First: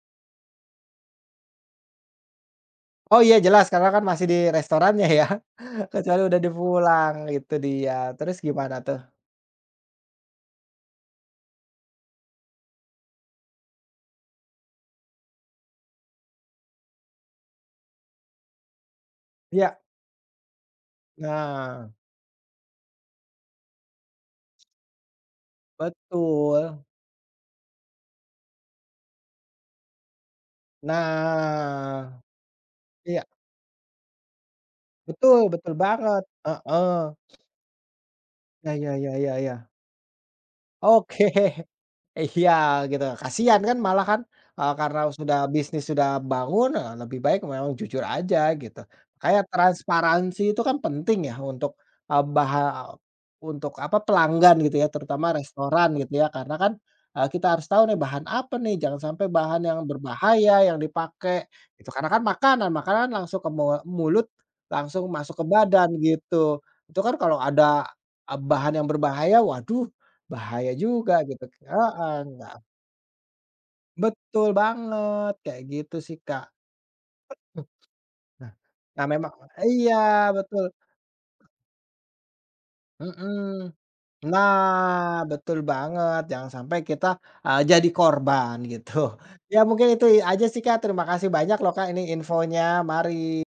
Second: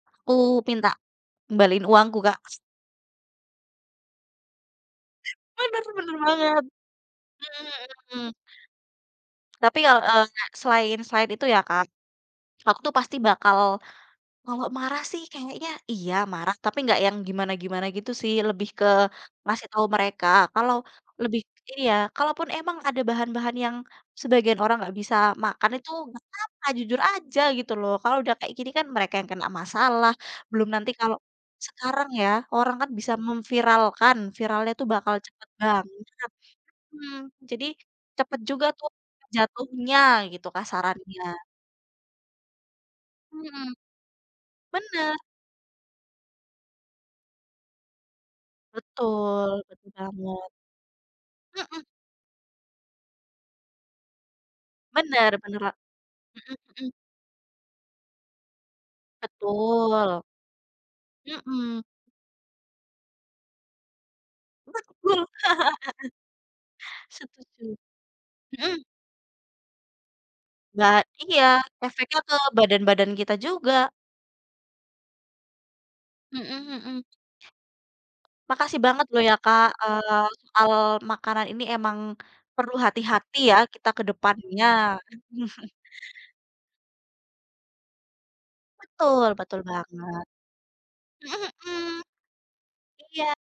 Aku minta, kembaliin uangku, Kak. Oh iya jelas, Kakak, kan masih di restorannya ya? Bener bener Kecuali udah di banget. pulang, itu Mhm dia. mhm mhm. Terus gimana tuh? Tapi ya, eee, nga selain selain itu ya, Kak, aku tuh pasti bakal kalau marah sih kayaknya iya, marah, tapi nggak yang gimana-gimana gitu sih. Lebih ke ngasih Iya. tahu mereka, kalau lebih Nah. iya, kalaupun emang ada bahan-bahan yang sebagian orang gak bisa makan itu, gak apa-apa Betul. jujur aja gitu loh. Kalau udah kayak gini kan, mereka yang kena masalah. Belum nanti kalau sekarang Nah, ya orang kan bisa iya. mem-viralkan, viralnya itu bakal cepet Betul betul banget, banget, heeh. mhm. Jadi, cepet juga Ya tuh ya ya ya. jatuhnya, gitu, kasarannya. Oke. Iya gitu, kasihan Mhm, kan malah kan, eee, karena Bener! sudah bisnis sudah bangun, eee, lebih baik memang jujur aja gitu. Kayak Betul betul transparansi banget. itu kan penting ya, untuk, Mhm. eee, baha untuk apa pelanggan gitu ya, Bener terutama bener kok. restoran gitu ya. Karena Mhm kan, mhm. eee, kita harus tahu nih, bahan apa nih? Jangan sampai bahan yang Betul. berbahaya yang dipakai, Mhm. itu karena kan makanan, makanan langsung ke mu mulut, Betul! langsung masuk ke badan gitu. Itu kan kalau Setuju, ada a bahan mhm? yang berbahaya, waduh, bahaya Ya juga iya, gitu, heeh, efeknya ke gak badan-badan kita juga. Betul banget! Kayak gitu sih, Kak. Mhm mhm. E mhm, nah Makasih nah, banget ya loh memang ya, Kak, iya, eee, betul! soal makanan ini emang perlu hati-hati ya, Mhm. kita kedepannya. Nah, betul banget jangan sampai kita, eee, jadi korban gitu. Betul Ya betul mungkin itu banget. aja sih, Kak, terima kasih Mhm banyak loh, Kak, ini mhm, infonya. Mari! iya!